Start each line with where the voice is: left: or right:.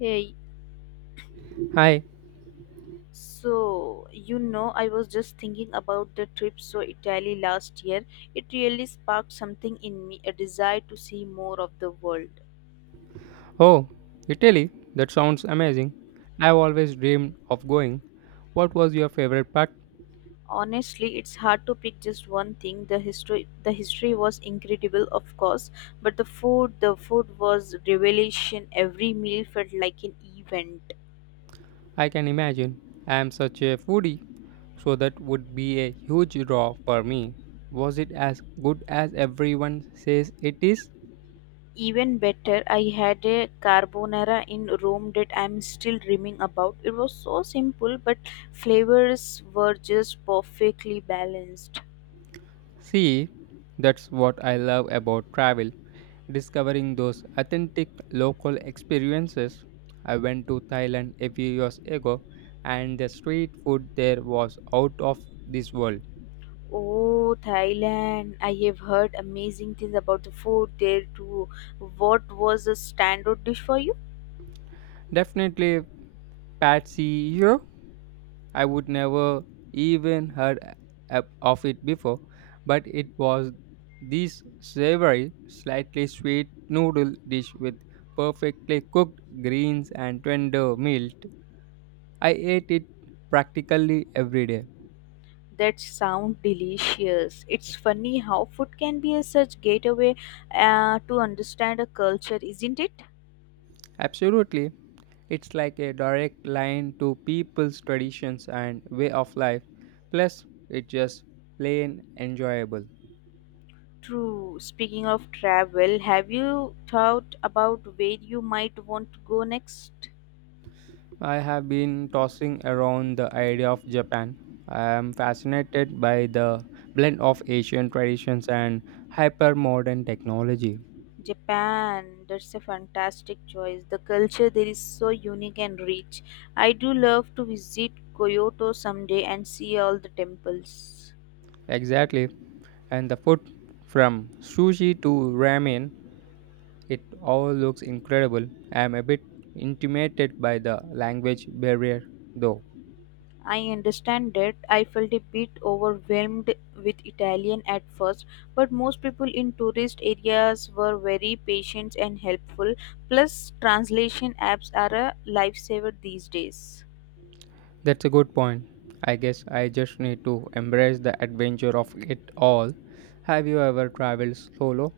left: Hey,
right: Hi.
left: so you know, I was just thinking about the trip to Italy last year. It really sparked something in me, a desire to see more of the world.
right: Oh, Italy. That sounds amazing. I've always dreamed of going. What was your favorite part?
left: Honestly, it's hard to pick just one thing. The history was incredible, of course, but the food was revelation. Every meal felt like an event.
right: I can imagine. I am such a foodie, so that would be a huge draw for me. Was it as good as everyone says it is?
left: Even better, I had a carbonara in Rome that I'm still dreaming about. It was so simple, but flavors were just perfectly balanced.
right: See, that's what I love about travel. Discovering those authentic local experiences. I went to Thailand a few years ago and the street food there was out of this world.
left: Oh, Thailand! I have heard amazing things about the food there too. What was a standout dish for you?
right: Definitely Patsy, you. I would never even heard of it before, but it was this savory, slightly sweet noodle dish with perfectly cooked greens and tender milk. I ate it practically every day.
left: That sound delicious. It's funny how food can be a such gateway to understand a culture, isn't it?
right: Absolutely. It's like a direct line to people's traditions and way of life. Plus, it's just plain enjoyable.
left: True. Speaking of travel, have you thought about where you might want to go next?
right: I have been tossing around the idea of Japan. I am fascinated by the blend of Asian traditions and hyper modern technology.
left: Japan. That's a fantastic choice. The culture there is so unique and rich. I do love to visit Kyoto someday and see all the temples.
right: Exactly. And the food from sushi to ramen, it all looks incredible. I am a bit intimidated by the language barrier, though.
left: I understand that. I felt a bit overwhelmed with Italian at first, but most people in tourist areas were very patient and helpful. Plus, translation apps are a lifesaver these days.
right: That's a good point. I guess I just need to embrace the adventure of it all. Have you ever traveled solo?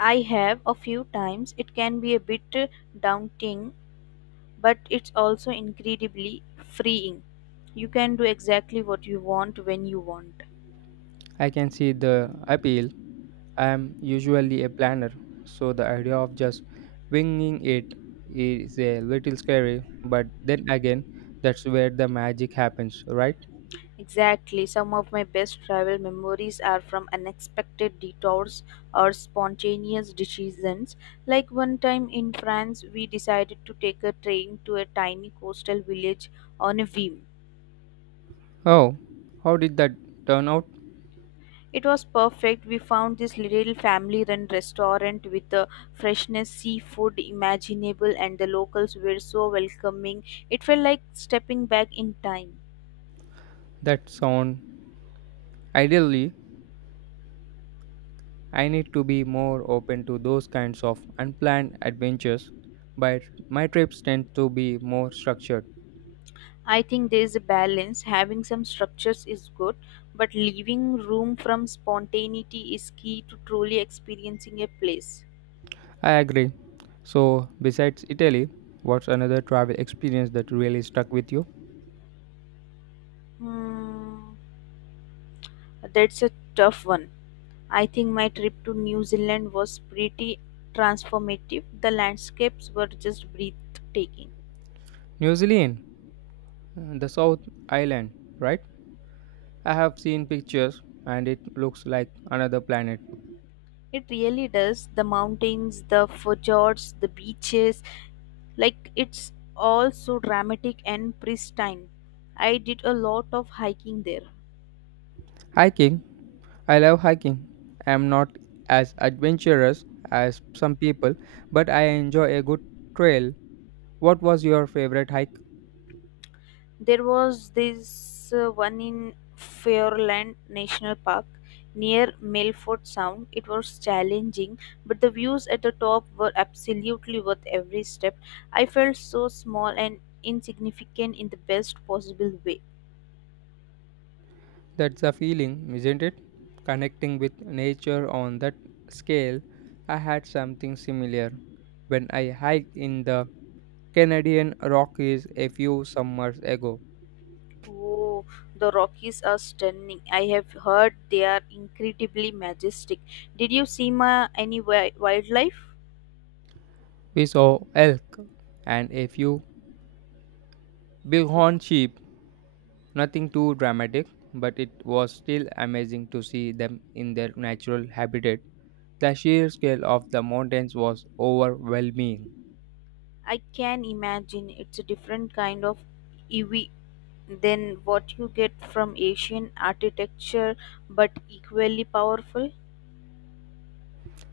left: I have a few times. It can be a bit daunting, but it's also incredibly freeing. You can do exactly what you want when you want.
right: I can see the appeal. I'm usually a planner, so the idea of just winging it is a little scary, but then again, that's where the magic happens, right?
left: Exactly. Some of my best travel memories are from unexpected detours or spontaneous decisions. Like one time in France, we decided to take a train to a tiny coastal village on a whim.
right: Oh, how did that turn out?
left: It was perfect. We found this little family run restaurant with the freshness seafood imaginable, and the locals were so welcoming. It felt like stepping back in time.
right: That sound ideally, I need to be more open to those kinds of unplanned adventures, but my trips tend to be more structured.
left: I think there is a balance. Having some structures is good, but leaving room from spontaneity is key to truly experiencing a place.
right: I agree. So, besides Italy, what's another travel experience that really stuck with you?
left: Hmm, that's a tough one. I think my trip to New Zealand was pretty transformative. The landscapes were just breathtaking.
right: New Zealand. The South Island, right? I have seen pictures and it looks like another planet.
left: It really does. The mountains, the fjords, the beaches, like it's all so dramatic and pristine. I did a lot of hiking there.
right: Hiking, I love hiking. I am not as adventurous as some people, but I enjoy a good trail. What was your favorite hike?
left: There was this one in Fairland National Park near Milford Sound. It was challenging, but the views at the top were absolutely worth every step. I felt so small and insignificant in the best possible way.
right: That's a feeling, isn't it? Connecting with nature on that scale. I had something similar when I hiked in the Canadian Rockies a few summers ago.
left: Oh, the Rockies are stunning. I have heard they are incredibly majestic. Did you see any wildlife?
right: We saw elk and a few Bighorn sheep, nothing too dramatic, but it was still amazing to see them in their natural habitat. The sheer scale of the mountains was overwhelming.
left: I can imagine it's a different kind of EV than what you get from Asian architecture, but equally powerful.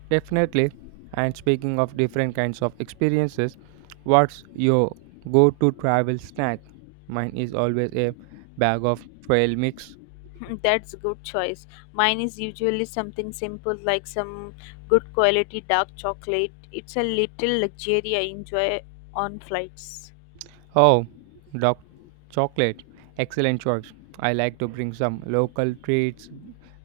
right: Definitely. And speaking of different kinds of experiences, what's your go to travel snack? Mine is always a bag of trail mix.
left: That's good choice. Mine is usually something simple like some good quality dark chocolate. It's a little luxury I enjoy on flights.
right: Oh, dark chocolate. Excellent choice. I like to bring some local treats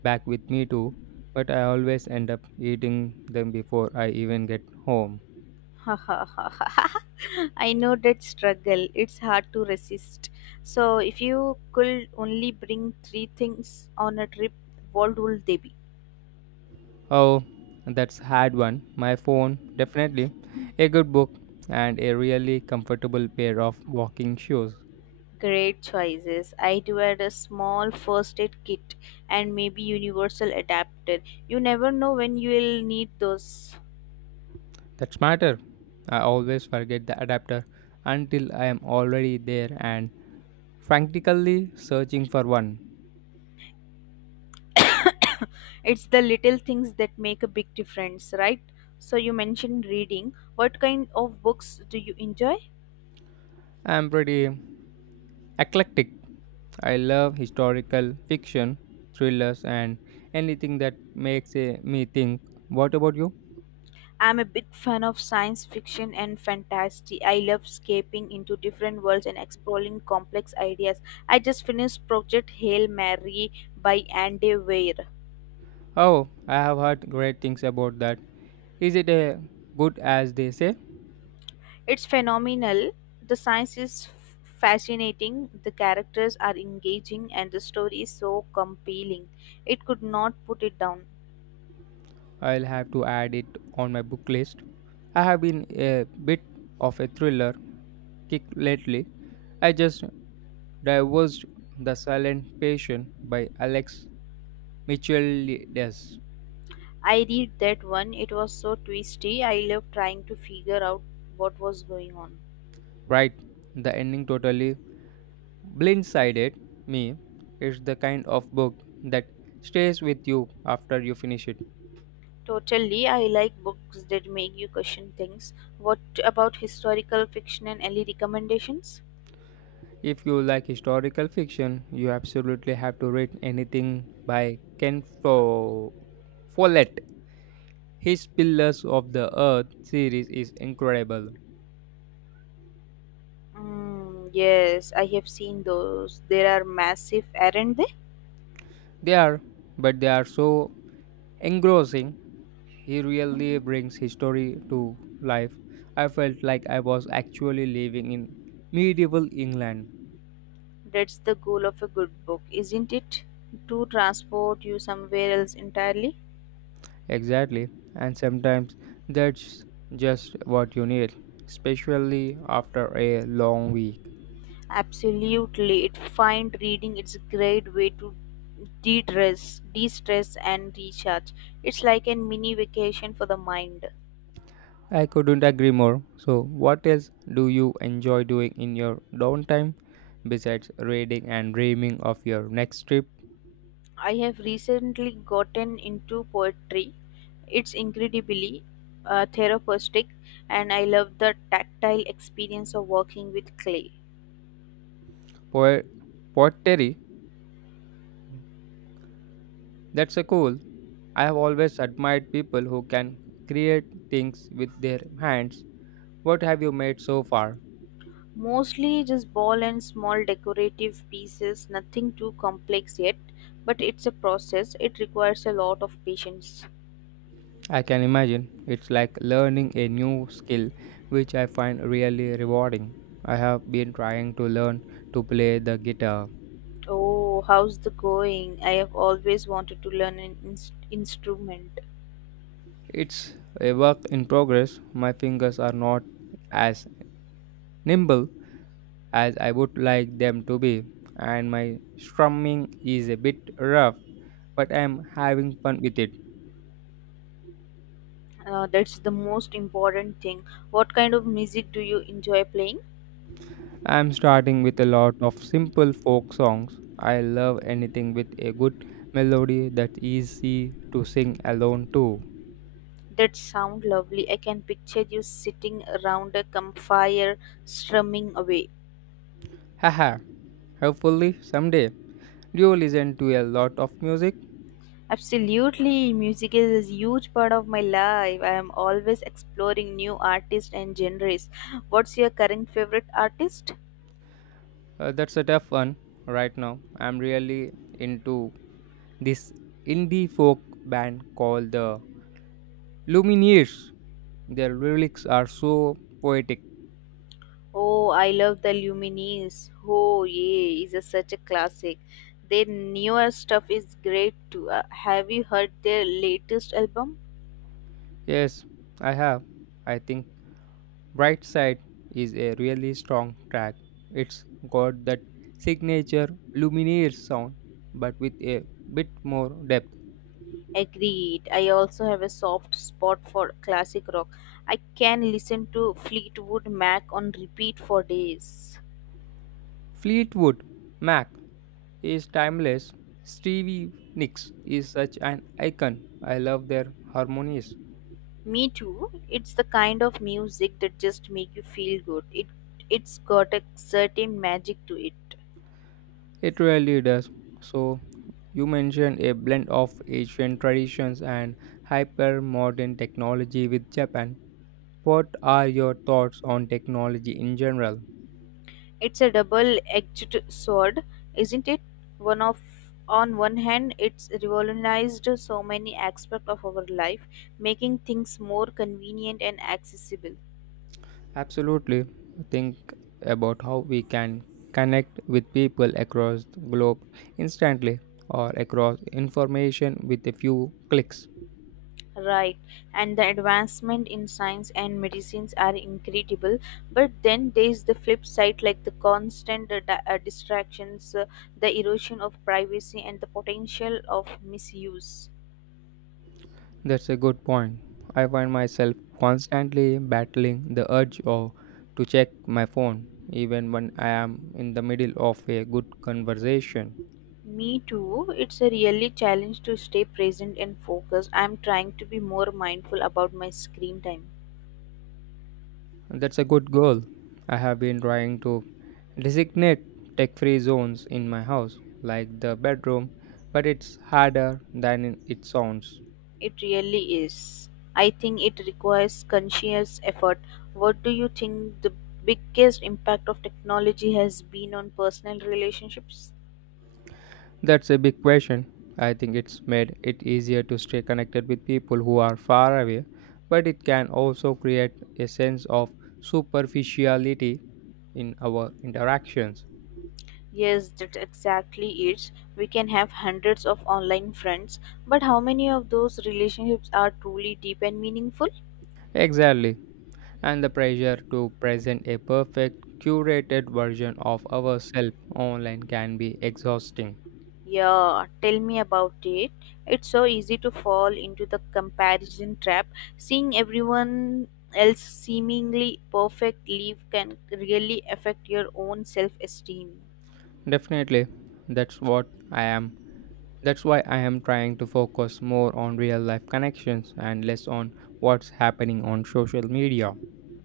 right: back with me too, but I always end up eating them before I even get home.
left: I know that struggle. It's hard to resist. So, if you could only bring three things on a trip, what would they be?
right: Oh, that's hard one. My phone, definitely. A good book and a really comfortable pair of walking shoes.
left: Great choices. I'd wear a small first aid kit and maybe universal adapter. You never know when you'll need those.
right: That's matter. I always forget the adapter until I am already there and frantically searching for one.
left: It's the little things that make a big difference, right? So you mentioned reading. What kind of books do you enjoy?
right: I'm pretty eclectic. I love historical fiction, thrillers, and anything that makes me think. What about you?
left: I'm a big fan of science fiction and fantasy. I love escaping into different worlds and exploring complex ideas. I just finished Project Hail Mary by Andy Weir.
right: Oh, I have heard great things about that. Is it good as they say?
left: It's phenomenal. The science is fascinating, the characters are engaging, and the story is so compelling. It could not put it down.
right: I'll have to add it on my book list. I have been a bit of a thriller kick lately. I just divulged The Silent Patient by Alex Michelides.
left: I read that one, it was so twisty. I loved trying to figure out what was going on.
right: Right, the ending totally blindsided me. Is the kind of book that stays with you after you finish it.
left: Totally, I like books that make you question things. What about historical fiction and any recommendations?
right: If you like historical fiction, you absolutely have to read anything by Follett. His Pillars of the Earth series is incredible.
left: Mm, yes, I have seen those. There are massive, aren't.
right: They are, but they are so engrossing. He really brings his story to life. I felt like I was actually living in medieval England.
left: That's the goal of a good book, isn't it? To transport you somewhere else entirely?
right: Exactly. And sometimes that's just what you need, especially after a long week.
left: Absolutely. It find reading it's a great way to de-stress and recharge. It's like a mini vacation for the mind.
right: I couldn't agree more. So, what else do you enjoy doing in your downtime besides reading and dreaming of your next trip?
left: I have recently gotten into poetry. It's incredibly therapeutic and I love the tactile experience of working with clay.
right: Po- Pottery? That's a cool. I have always admired people who can create things with their hands. What have you made so far?
left: Mostly just ball and small decorative pieces, nothing too complex yet, but it's a process. It requires a lot of patience.
right: I can imagine it's like learning a new skill, which I find really rewarding. I have been trying to learn to play the guitar.
left: Oh, how's the going? I have always wanted to learn an instrument.
right: It's a work in progress. My fingers are not as nimble as I would like them to be, and my strumming is a bit rough, but I'm having fun with it.
left: That's the most important thing. What kind of music do you enjoy playing?
right: I'm starting with a lot of simple folk songs. I love anything with a good melody that is easy to sing alone too.
left: That sound lovely. I can picture you sitting around a campfire strumming away.
right: Haha, hopefully someday. Do you listen to a lot of music?
left: Absolutely, music is a huge part of my life. I am always exploring new artists and genres. What's your current favorite artist?
right: That's a tough one right now. I'm really into this indie folk band called the Lumineers. Their lyrics are so poetic.
left: Oh, I love the Lumineers. Oh, yeah, is a, such a classic. Their newer stuff is great too. Have you heard their latest album?
right: Yes, I have. I think Bright Side is a really strong track. It's got that signature Lumineers sound, but with a bit more depth.
left: Agreed. I also have a soft spot for classic rock. I can listen to Fleetwood Mac on repeat for days.
right: Fleetwood Mac is timeless. Stevie Nicks is such an icon. I love their harmonies.
left: Me too. It's the kind of music that just make you feel good. It's got a certain magic to it.
right: It really does. So, you mentioned a blend of Asian traditions and hyper modern technology with Japan. What are your thoughts on technology in general?
left: It's a double-edged sword, isn't it? One of On one hand, it's revolutionized so many aspects of our life, making things more convenient and accessible.
right: Absolutely. Think about how we can connect with people across the globe instantly or across information with a few clicks.
left: Right, and the advancement in science and medicines are incredible, but then there's the flip side like the constant distractions, the erosion of privacy, and the potential of misuse.
right: That's a good point. I find myself constantly battling the urge of to check my phone even when I am in the middle of a good conversation.
left: Me too, it's a really challenge to stay present and focused. I'm trying to be more mindful about my screen time.
right: That's a good goal. I have been trying to designate tech-free zones in my house like the bedroom, but it's harder than it sounds.
left: It really is. I think it requires conscious effort. What do you think the biggest impact of technology has been on personal relationships?
right: That's a big question. I think it's made it easier to stay connected with people who are far away, but it can also create a sense of superficiality in our interactions.
left: Yes, that's exactly it. We can have hundreds of online friends, but how many of those relationships are truly deep and meaningful?
right: Exactly. And the pressure to present a perfect, curated version of ourselves online can be exhausting.
left: Yeah, tell me about it. It's so easy to fall into the comparison trap. Seeing everyone else seemingly perfect live can really affect your own self-esteem.
right: Definitely. That's what I am. That's why I am trying to focus more on real life connections and less on what's happening on social media.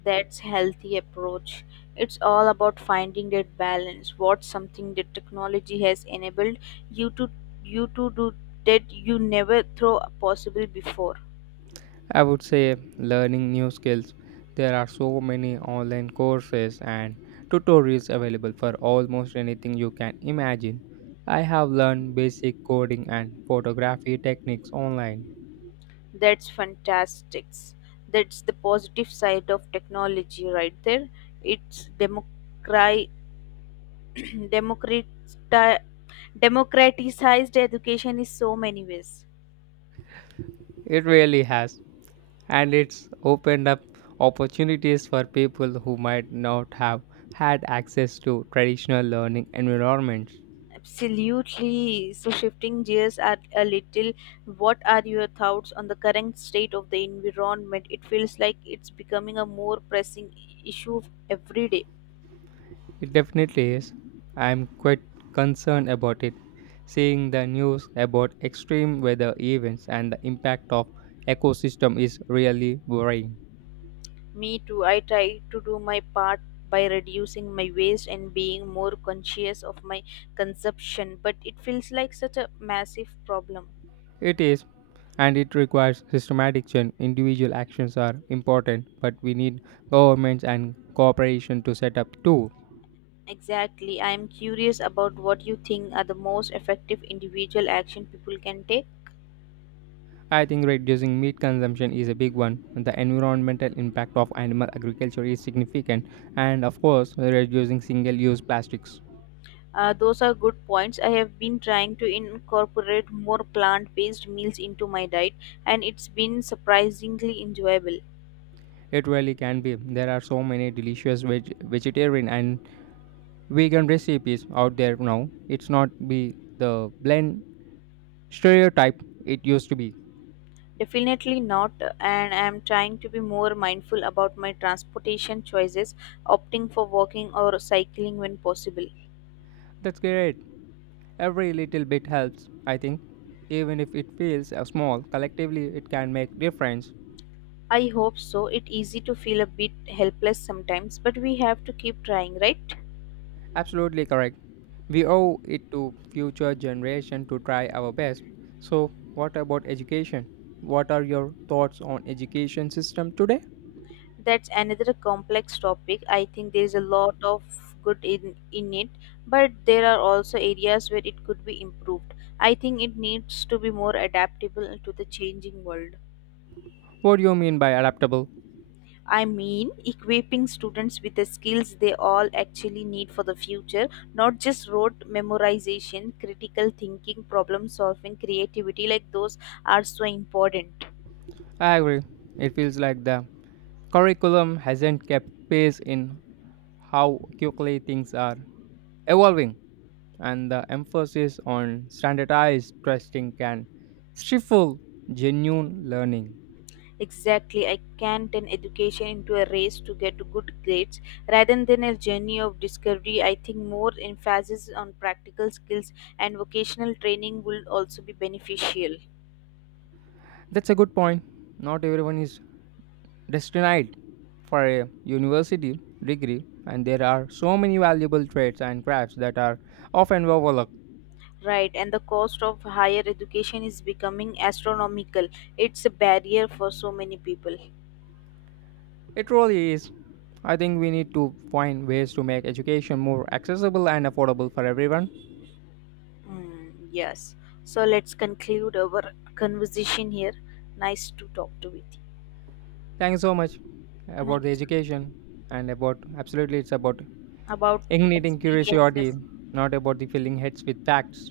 left: That's healthy approach. It's all about finding that balance. What's something that technology has enabled you to you to do that you never throw possible before.
right: I would say learning new skills. There are so many online courses and tutorials available for almost anything you can imagine. I have learned basic coding and photography techniques online.
left: That's fantastic! That's the positive side of technology right there. It's democrati- democratized education in so many ways.
right: It really has, and it's opened up opportunities for people who might not have had access to traditional learning environments.
left: Absolutely. So shifting gears at a little, what are your thoughts on the current state of the environment? It feels like it's becoming a more pressing issue every day.
right: It definitely is. I'm quite concerned about it. Seeing the news about extreme weather events and the impact of ecosystem is really worrying.
left: Me too. I try to do my part by reducing my waste and being more conscious of my consumption, but it feels like such a massive problem.
right: It is and it requires systematic change. Individual actions are important, but we need governments and cooperation to set up too.
left: Exactly. I am curious about what you think are the most effective individual action people can take.
right: I think reducing meat consumption is a big one. The environmental impact of animal agriculture is significant, and of course, reducing single use plastics.
left: Those are good points. I have been trying to incorporate more plant based meals into my diet, and it's been surprisingly enjoyable.
right: It really can be. There are so many delicious vegetarian and vegan recipes out there now. It's not be the blend stereotype it used to be.
left: Definitely not, and I am trying to be more mindful about my transportation choices, opting for walking or cycling when possible.
right: That's great. Every little bit helps, I think. Even if it feels small, collectively it can make difference.
left: I hope so. It's easy to feel a bit helpless sometimes, but we have to keep trying, right?
right: Absolutely correct. We owe it to future generation to try our best. So, what about education? What are your thoughts on education system today?
left: That's another complex topic. I think there is a lot of good in it, but there are also areas where it could be improved. I think it needs to be more adaptable to the changing world.
right: What do you mean by adaptable?
left: I mean, equipping students with the skills they all actually need for the future, not just rote memorization, critical thinking, problem solving, creativity, like those are so important.
right: I agree. It feels like the curriculum hasn't kept pace in how quickly things are evolving, and the emphasis on standardized testing can stifle genuine learning.
left: Exactly, I can turn education into a race to get good grades rather than a journey of discovery. I think more emphasis on practical skills and vocational training will also be beneficial.
right: That's a good point. Not everyone is destined for a university degree, and there are so many valuable trades and crafts that are often overlooked.
left: Right, and the cost of higher education is becoming astronomical. It's a barrier for so many people.
right: It really is. I think we need to find ways to make education more accessible and affordable for everyone.
left: Mm, yes. So let's conclude our conversation here. Nice to talk to with you.
right: Thank you so much about
left: Thank
right: the
left: you so
right: education and about absolutely it's about
left: much. About
right: igniting curiosity,
left: experiences.
right: not about the filling heads with facts.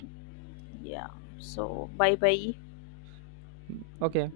left: Yeah. So bye bye.
right: Okay.